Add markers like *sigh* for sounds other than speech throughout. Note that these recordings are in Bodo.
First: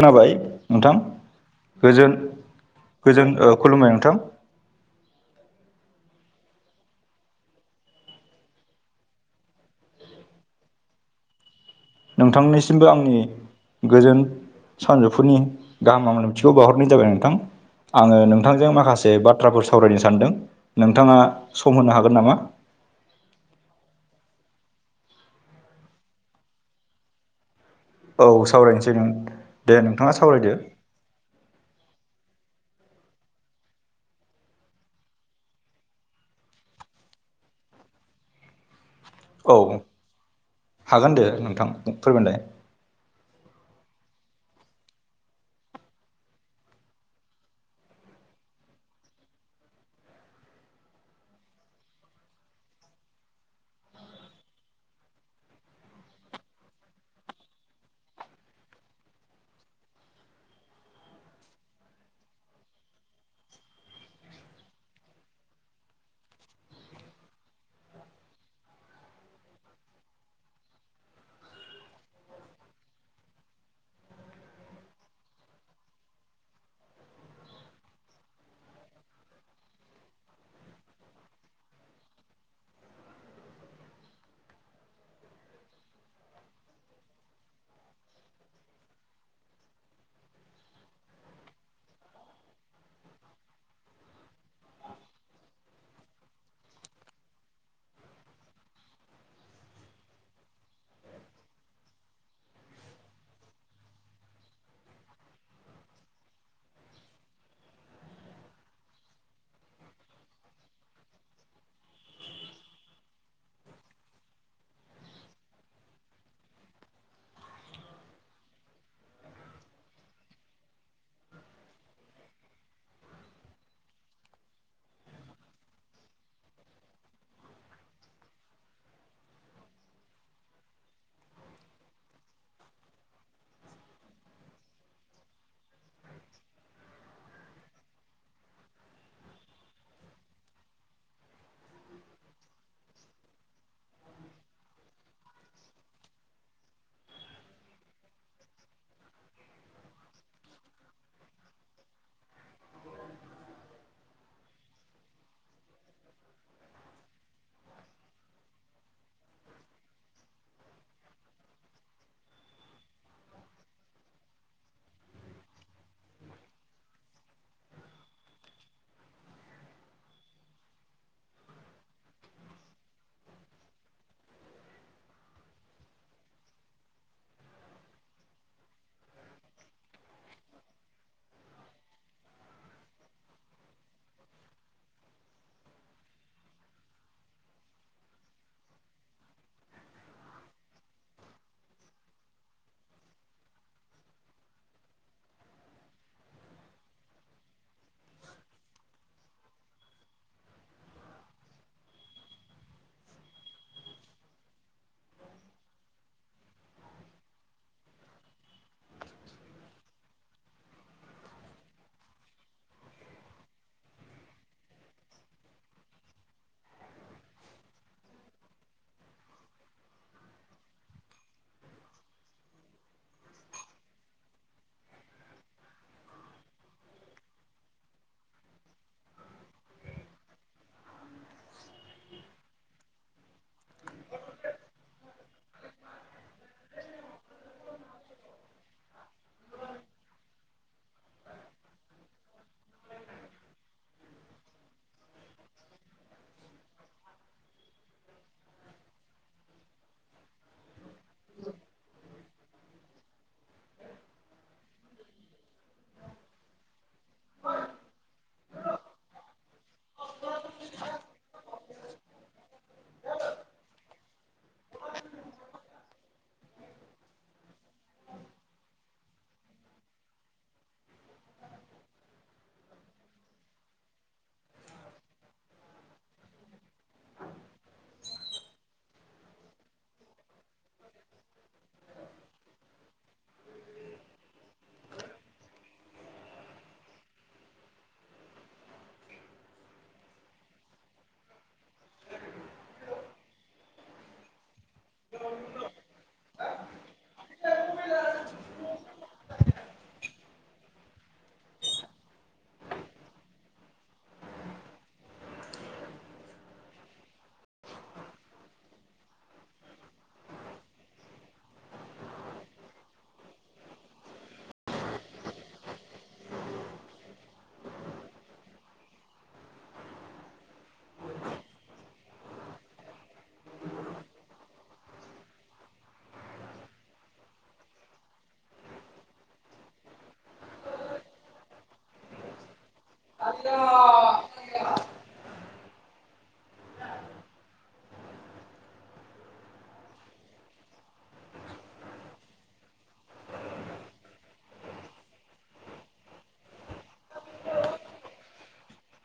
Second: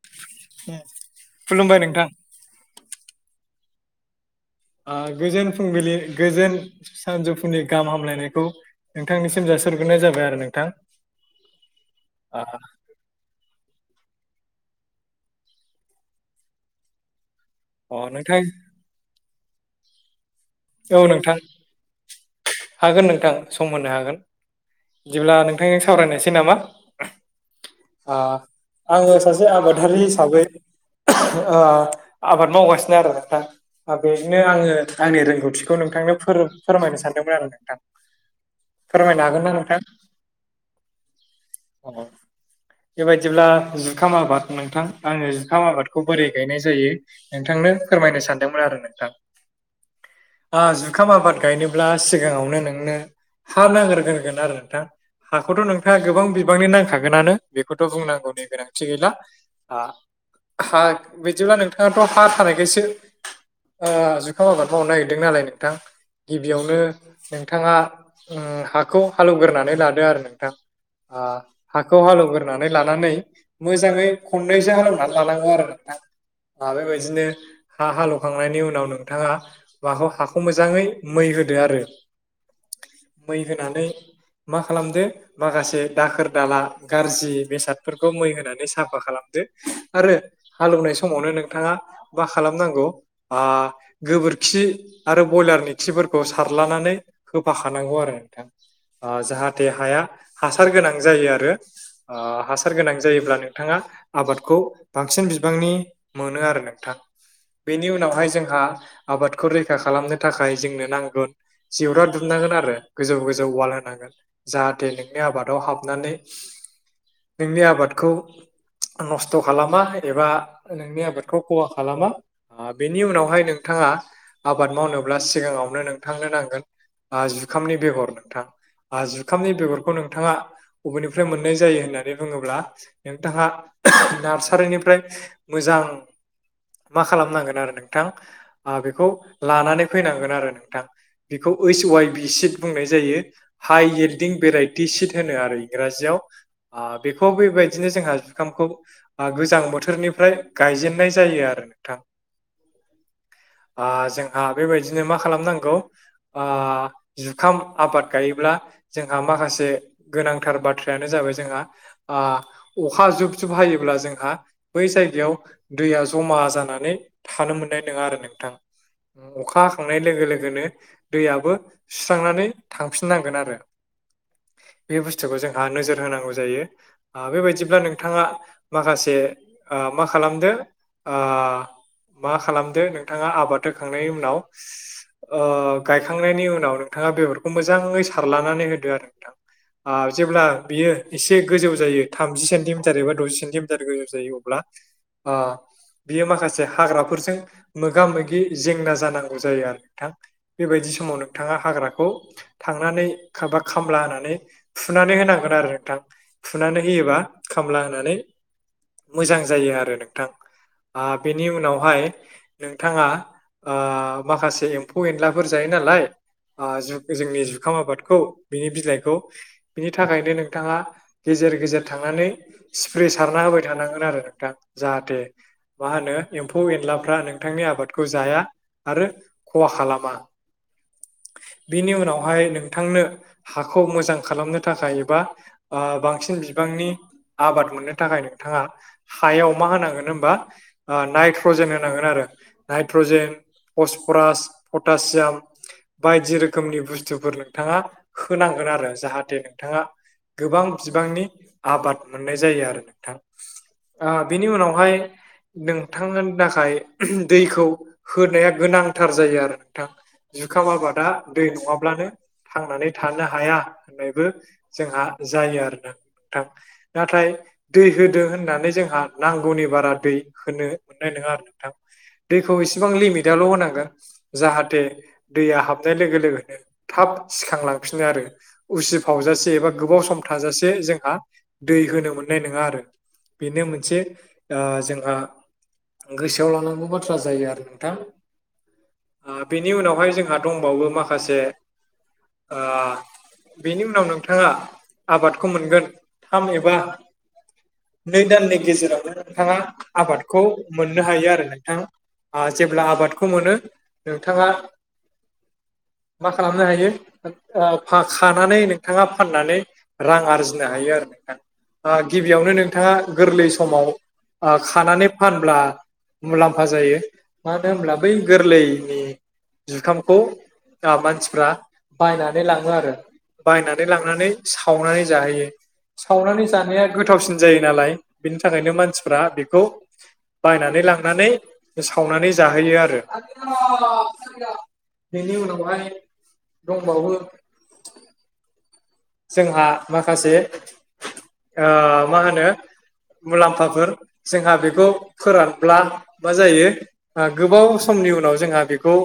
खोनाबाय नोंथां खुलुमबाय नोंथां गोजोन गोजोन खुलुमबाय नोंथां गोजोन फुंबिलि गोजोन सानजौफुनि गाहाम हामलायनायखौ नोंथांनिसिम जासग्रोनाय जाबाय आरो नोंथां। नोंथांनिसिमबो आंनि गोजोन सानजौफुनि गाहाम हामलामथिखौ बावहरनाय जाबाय नोंथां। ओ अ आङो नोंथां नोंथांजों माखासे बाथ्राफोर सावरायनो सानदों औ नोंथाङा नोंथां सम होनो हागोन नामा? हागोन नोंथां सम होनो हागोन बिदिब्ला नोंथां सावरायनोसै नामा? ओ औ सावरायनोसै नों आङो सासे दे आबादारि नोंथाङा हिसाबै सावरायदो ओ आबाद मावगासिनो आरो नोंथा बेजोंनो आङो आंनि रोंगौ थिखौ नोंथांनो फोर फोरमायनो सानदोंमोन आरो नोंथां। फोरमायनो हागोन ना औ नोंथां हागोन दे नोंथां औ फोरमायलाय बेबायदिब्ला जुखाम आबाद नोंथां आङो जुखाम आबादखौ बोरै गायनाय जायो नोंथांनो फोरमायनो सानदोंमोन आरो नोंथां। जुखाम आबाद गायनोब्ला सिगाङावनो नोंनो हा नागिरग्रोगोन आरो नोंथां। हाखौथ' नोंथाङा गोबां बिबांनि नांखागोनानो बेखौथ' बुंनांगौनि गोनांथि गैला। हा हा बिदिब्ला नोंथाङाथ' हा थानायखायसो ओ जुखाम आबाद मावनो नागिरदों नालाय नोंथां गिबियावनो नोंथाङा हाखौ हालौवग्रानै लादो आरो नोंथां। हाखौ हालेवग्रोनानै लानानै मोजाङै खननैसो हालौनानै लानांगौ आरो नोंथां। बेबायदिनो हा हालौवखांनायनि उनाव नोंथाङा माखौ हा खौ मोजाङै मै होदो आरो मै होनानै मा खालामदो माखासे दाखोर दाला गाज्रि बेसादफोरखौ मै होनानै साफा खालामदो आरो हाल एवनाय समावनो नोंथाङा मा खालामनांगौ ओ गोबोरखि आरो ब्यलारनि खिफोरखौ सारलानानै होफाखानांगौ आरो नोंथां। ओ जाहाथे हाया हासार गोनां जायो आरो ओ हासार गोनां जायोब्ला नोंथाङा आबादखौ बांसिन बिबांनि मोनो आरो नोंथां। बेनि उनावहाय जोंहा आबादखौ रै खा खालामनो थाखाय जोंनो नांगोन जिवरा दुमनांगोन आरो गोजौ गोजौ वाल होनांगोन। जाहाथे नोंनि आबादाव हाबनानै नोंनि आबादखौ नस्थ' खालामा एबा नोंनि आबादखौ खहा खालामा। ओ बेनि उनावहाय नोंथाङा आबाद मावनोब्ला सिगाङावनो नोंथांनो नांगोन ओ जुखामनि बेगर नोंथां ओ जुखामनि बेगरखौ नोंथाङा बबेनिफ्राय मोननाय जायो होननानै बुङोब्ला नोंथाङा नार्सारिनिफ्राय मोजां मा खालामनांगोन आरो नोंथां ओ बेखौ लानानै फैनांगोन आरो नोंथां। बेखौ ओइस वाइ बिसिद बुंनाय जायो। हाइ एडिंबेराइटि सिट होनो आरो इंराजियाव ओ बेखौ बेबायदिनो जोंहा जुखामखौ ओ गोजां बोथोरनिफ्राय गायजेननाय जायो आरो नोंथां। जोंहा बेबायदिनो मा खालामनांगौ? ओ जुखाम आबाद गायोब्ला जोंहा माखासे गोनांथार बाथ्रायानो जाबाय जोंहा ओ अखा जुब जुब हायोब्ला जोंहा बै जायगायाव दैया जमा जानानै थानो मोननाय नङा आरो नोंथां। अखा हाखांनाय लोगो लोगोनो दैयाबो सुस्रांनानै थांफिननांगोन आरो। बे बुस्थुखौ जोंहा नोजोर होनांगौ जायो। ओ बेबायदिब्ला नोंथाङा माखासे मा खालामदो? ओ मा खालामदो नोंथाङा आबाद होखांनायनि उनाव ओ गायखांनायनि उनाव नोंथाङा बेगरखौ मोजाङै सारलानानै होदो आरो नोंथां। ओ जेब्ला बियो एसे गोजौ जायो थामजि सेन्टिमिटार एबा द'जि सेन्टिमिटार गोजौ जायो अब्ला ओ बियो माखासे हाग्राफोरजों मोगा मोगि जेंना जानांगौ जायो *unintelligible* आरो नोंथां बेबायदि समाव नोंथाङा हाग्राखौ थांनानैबा खामला होनानै फुनानै होनांगोन आरो नोंथां। फुनानै होयोबा खामला होनानै मोजां जायो आरो नोंथां ओ बेनि उनावहाय नोंथाङा ओ माखासे एम्फौ एनलाफोर जायो नालाय। ओ जोंनि जुखाम आबादखौ बिनि बिलाइखौ बिनि थाखायनो नोंथाङा गेजेर गेजेर थांनानै स्प्रे सारना होबाय थानांगोन आरो नोंथां जाहाथे मा होनो एम्फौ एनलाफ्रा नोंथांनि आबादखौ जाया। आरो खहा खालामा बेनि उनावहाय नोंथांनो हाखौ मोजां खालामनो थाखाय एबा ओ बांसिन बिबांनि आबाद मोननो थाखाय नोंथाङा हायाव मा होनांगोन होनबा नाइट्रजेन होनांगोन आरो नाइट्रजेन फसफरास पटासियाम बायदि रोखोमनि बुस्थुफोर नोंथाङा होनांगोन आरो जाहाथे नोंथाङा गोबां बिबांनि आबाद मोननाय जायो आरो नोंथां। ओ बेनि उनावहाय नोंथांनि थाखाय दैखौ होनाया गोनांथार जायो आरो नोंथां। जुखाम आबादा दै नङाब्लानो थांनानै थानो हाया होननायबो जोंहा जायो आरो ना नोंथां नाथाय दै होदों होननानै जोंहा नांगौनि बारा दै होनो मोननाय नोङा आरो नोंथां। दैखौ इसेबां लिमिट आल' होनांगोन जाहाथे दैया हाबनाय लोगो लोगोनो थाब सिखांलांफिनो आरो उसिफावजासे एबा गोबाव सम थाजासे जोंहा दै होनो मोननाय नोङा आरो बेनो मोनसे ओ जोंहा गोसोआव लानांगौ बाथ्रा जायो आरो नोंथां। ओ बिनि उनावहाय जोंहा दंबावो माखासे ओ बेनि उनाव नोंथाङा आबादखौ मोनगोन थाम एबा नै दाननि गेजेरावनो नोंथाङा आबादखौ मोननो हायो आरो नोंथां। आ जेब्ला आबादखौ मोनो नोंथाङा मा खालामनो हायो ओ खानानै नोंथाङा फाननानै रां आरजिनो हायो आरो नोंथां। ओ गिबियावनो नोंथाङा गोरलै समाव ओ खानानै फानब्ला मुलाम्फा जायो मानो होनब्ला बै गोरलैनि जुखामखौ ओ मानसिफ्रा बायनानै लाङो आरो। बायनानै लांनानै सावनानै जाहैयो। सावनानै जानाया गोथावसिन जायो नालाय बेनि थाखायनो मानसिफ्रा बेखौ बायनानै लांनानै सावनानै जाहोयो आरो। बेनि उनावहाय दंबावो जोंहा माखासे ओ मा होनो मुलाम्फाफोर जोंहा बेखौ फोरानब्ला मा जायो गोबाव समनि उनाव जोंहा बेखौ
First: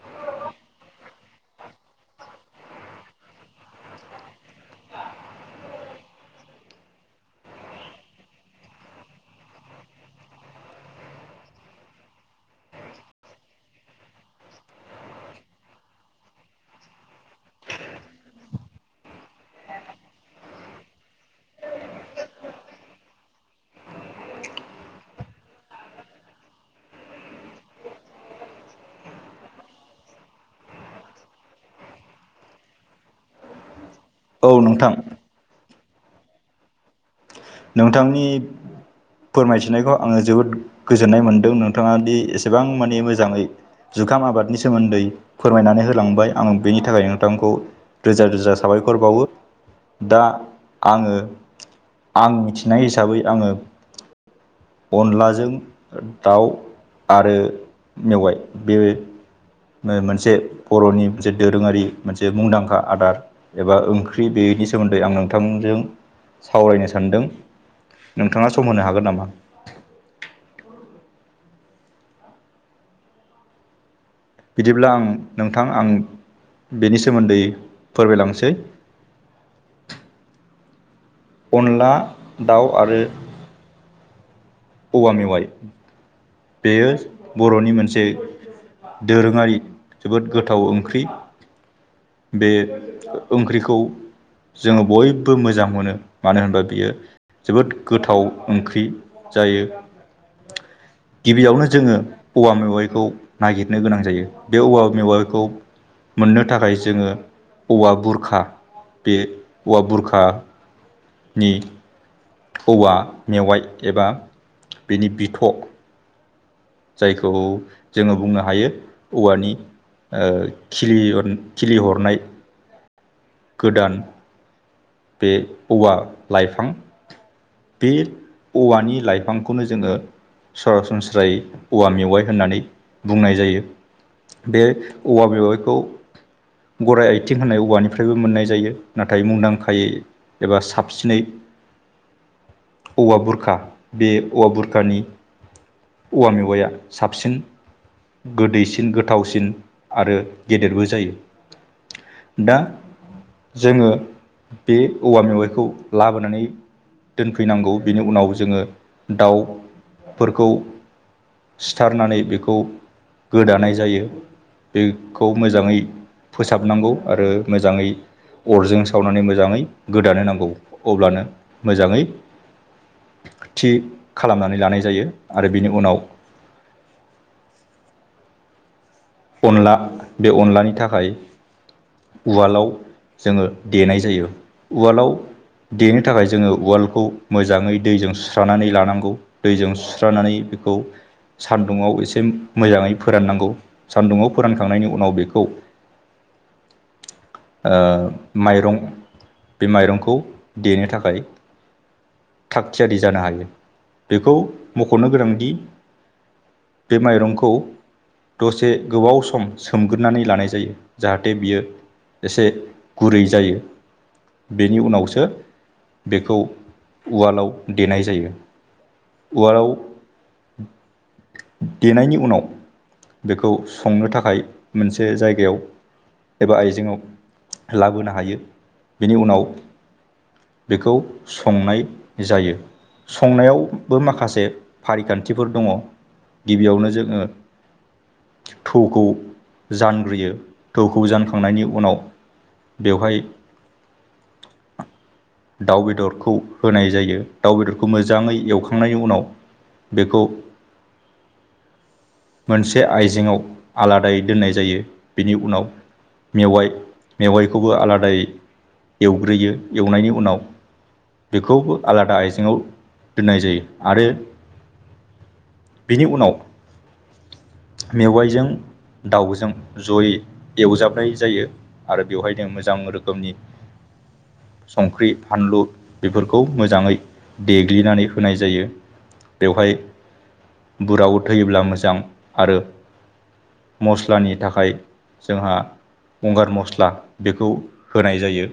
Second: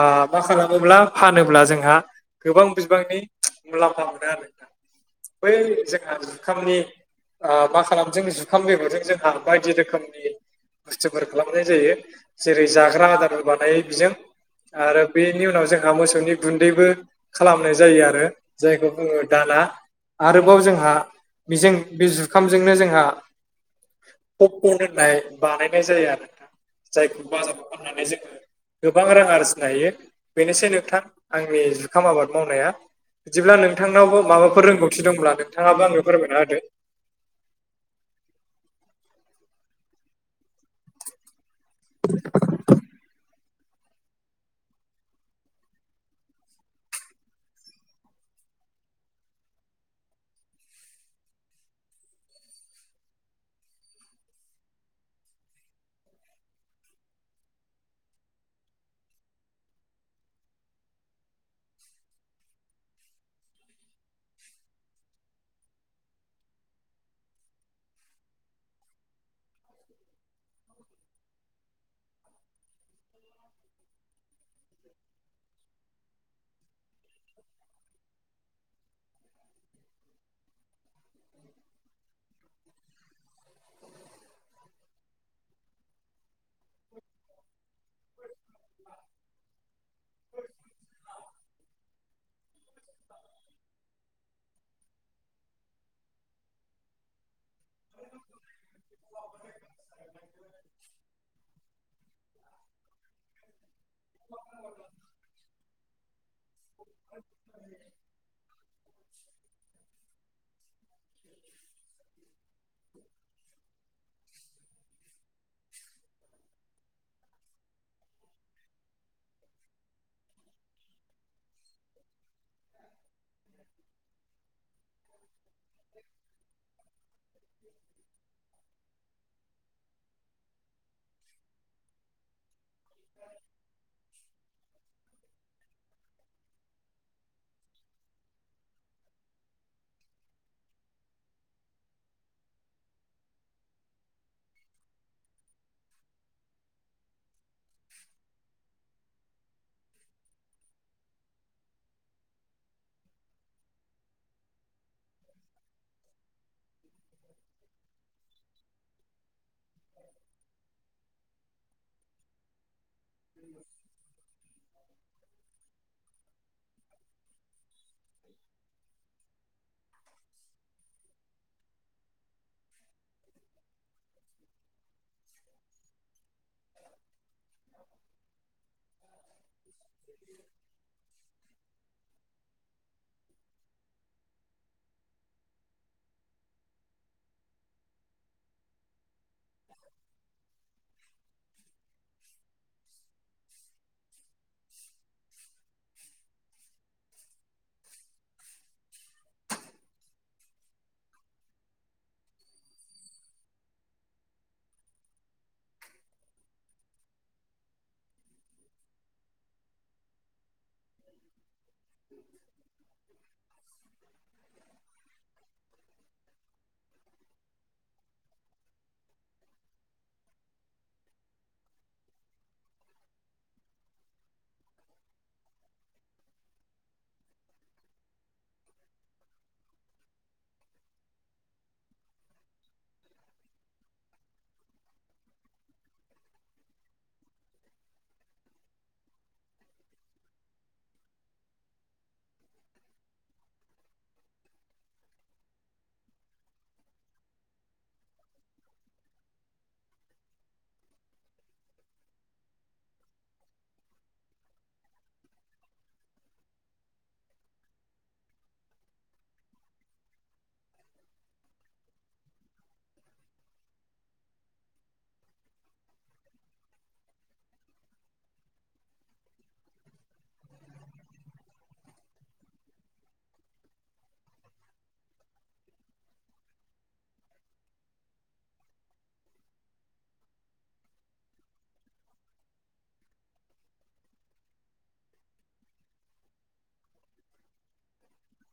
आ मा खालामोब्ला फानोब्ला जोंहा गोबां बिबांनि मुलाम्फा मोनो। आरोना बै जोंहा जुखामनि ओ मा खालामदों जुखाम बेगरजों जोंहा बायदि रोखोमनि बुस्थुफोर खालामनाय जायो जेरै जाग्रा आदारफोर बानायो बिजों। आरो बेनि उनाव जोंहा मोसौनि गुन्दैबो खालामनाय जायो आरो जायखौ बुङो दाना आरोबाव जोंहा बेजों बे जुखामजोंनो जोंहा पपकर्न होननाय बानायनाय जायो आरो नोंथां जायखौ बाजाराव फाननानै जोङो गोबां रां आरजिनो हायो बेनोसै नोंथां आंनि जुखाम आबाद मावनाया। बिदिब्ला नोंथांनावबो औ माबाफोर नोंथां रोंगौथि दंब्ला नोंथाङाबो आंनो फोरमायना होदो। नोंथांनि फोरमायथिनायखौ आङो जोबोद गोजोननाय मोनदों। नोंथाङा दि एसेबां मानि मोजाङै जुखाम आबादनि सोमोन्दै फोरमायनानै होलांबाय आं बेनि थाखाय नोंथांखौ रोजा रोजा साबायखर बावो दा आङो आं मिथिनाय हिसाबै आङो अनलाजों दाउ आरो मेवाय बे मोनसे बर'नि मोनसे दोरोङारि मोनसे मुंदांखा आदार। एबा ओंख्रि बेनि सोमोन्दै आं नोंथांमोनजों सावरायनो सानदों। नोंथाङा सम होनो हागोन नामा? *inaudible* बिदिब्ला आं नोंथां आं बेनि सोमोन्दै फोरमायलांसै। अनला दाउ आरो औवा मेवाइ। बेयो बर'नि मोनसे दोरोङारि जोबोद गोथाव ओंख्रि। बे ओंख्रिखौ जोङो बय बो मोजां मोनो मानो होनबा बियो जोबोद गोथाव ओंख्रि जायो। *inaudible* गिबियावनो जोङो औवा मेवाइखौ नागिरनो गोनां जायो बे औवा मेवाइखौ मोननो थाखाय जोङो औवा बुरखा बे औवा बुरखा नि औवा मेवाइ एबा बेनि बिथ जायखौ जोङो बुंनो हायो औवानि ओ खिलि-खिलिहरनाय गोदान बे औवा लाइफां बे औवानि लाइफांखौनो जोङो सरासनस्रायै औवा मेवाइ होननानै बुंनाय जायो। बे औवा मेवाइखौ गराइ आइथिं होननाय औवानिफ्रायबो मोननाय जायो नाथाय मुंदांखायै एबा साबसिनै औवा बुरखा बे औवा बुरखानि औवा मेवाइया साबसिन गोदैसिन गोथावसिन आरो गेदेरबो जायो। दा जोङो बे औवा मेवाइखौ लाबोनानै दोनफैनांगौ बिनि उनाव जोङो दाउफोरखौ सिथारनानै बेखौ गोदानाय जायो बेखौ मोजाङै फोसाबनांगौ आरो मोजाङै अरजों सावनानै मोजाङै गोदानो नांगौ अब्लानो मोजाङै थि खालामनानै लानाय जायो आरो बेनि उनाव अनला बे अनलानि थाखाय उवालाव जोङो देनाय जायो उवालाव देनो थाखाय जोङो ववालखौ मोजाङै दैजों सुस्रनानै लानांगौ दैजों सुस्रानानै बेखौ सान्दुंआव एसे मोजाङै फोराननांगौ सान्दुङाव फोरानखांनायनि उनाव बेखौ माइरं बे माइरंखौ देनो थाखाय थाग थियारि जानो हायो बेखौ मख'नो गोनांदि बे माइरंखौ मोनसे गोबाव सम सोमग्रोनानै लानाय जायो जाहाथे बियो एसे गुरै जायो बेनि उनावसो बेखौ उवालाव देनाय जायो उवालाव देनायनि उनाव बेखौ संनो थाखाय मोनसे जायगायाव एबा आयजेंआव लाबोनो हायो बिनि उनाव बेखौ संनाय जायो संनायावबो माखासे फारिखान्थिफोर दङ गिबियावनो जोङो थौखौ जानग्रोयो थौखौ जानखांनायनि उनाव बेवहाय दाउ बेदरखौ होनाय जायो दाउ बेदरखौ मोजाङै एवखांनायनि उनाव बेखौ मोनसे से आइजेंआव आलादायै दोननाय जायो बेनि उनाव मेवाइ मेवाइखौबो आलादायै एवग्रोयो एवनायनि उनाव बेखौबो आलादा आइजेंवाव दोननाय जायो आरो बिनि उनाव मेवाइजों दाउजों जयै एवजाबनाय जायो आरो बेवहायनो मोजां रोखोमनि संख्रि फानलु बेफोरखौ मोजाङै देग्लिनानै होनाय जायो बेवहाय बुराव थैयोब्ला मोजां आरो मस्लानि थाखाय जोंहा गंगार मस्ला बेखौ होनाय जायो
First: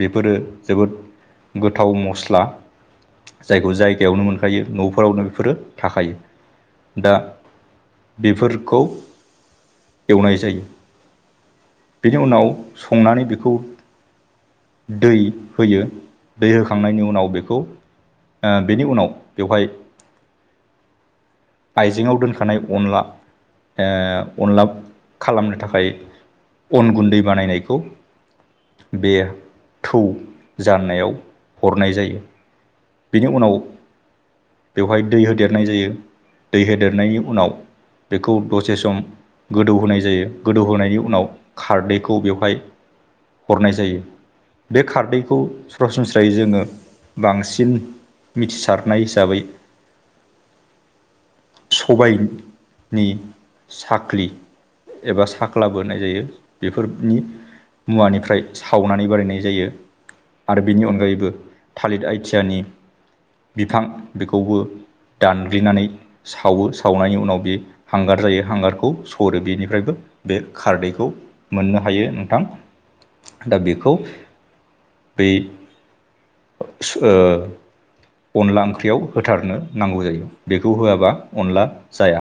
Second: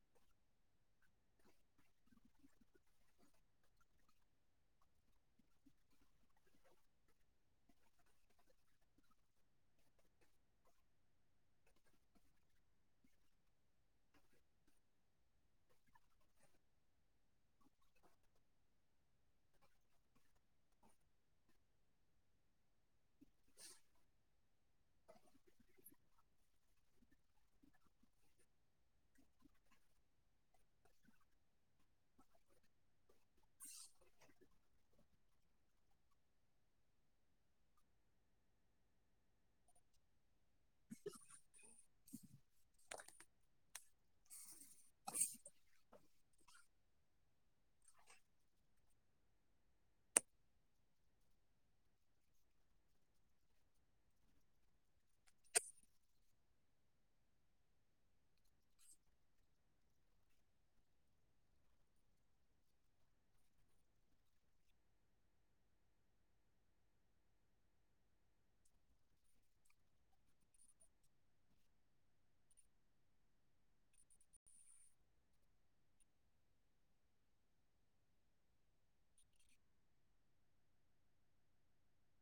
बेफोरो जोबोद गोथाव मस्ला जायखौ जायगायावनो मोनखायो न'फोरावनो बेफोरो थाखायो दा बेफोरखौ एवनाय जायो बिनि उनाव संनानै बेखौ दै होयो दै होखांनायनि उनाव बेखौ आ बेनि उनाव बेवहाय आइजेंआव दोनखानाय अनला अनला खालामनो थाखाय अन गुन्दै बानायनायखौ बे थौ जाननायाव हरनाय जायो बेनि उनाव बेवहाय दै होदेरनाय जायो दै होदेरनायनि उनाव बेखौ दसे सम गोदौ होनाय जायो गोदौहोनायनि उनाव खारदैखौ बेवहाय हरनाय जायो बे खारदैखौ सरासनस्रायै जोङो बांसि न मिथिसारनाय हिसाबै सबाय होयो साख्रि एबा साख्ला होननाय जायो बेफोरनि मुवानिफ्राय सावनानै बानायनाय जायो आरो बेनि अनगायैबो थालिर आइथि यानि बिफां बेखौबो दानग्लिनानै सावो सावनायनि उनाव बे हांगार जायो हांगारखौ सरो बेनिफ्रायबो बे खारदैखौ मोननो हायो नोंथां दा बेखौ बै ओ अनला ओंख्रियाव होथारनो नांगौ जायो बेखौ होआबा अनला जाया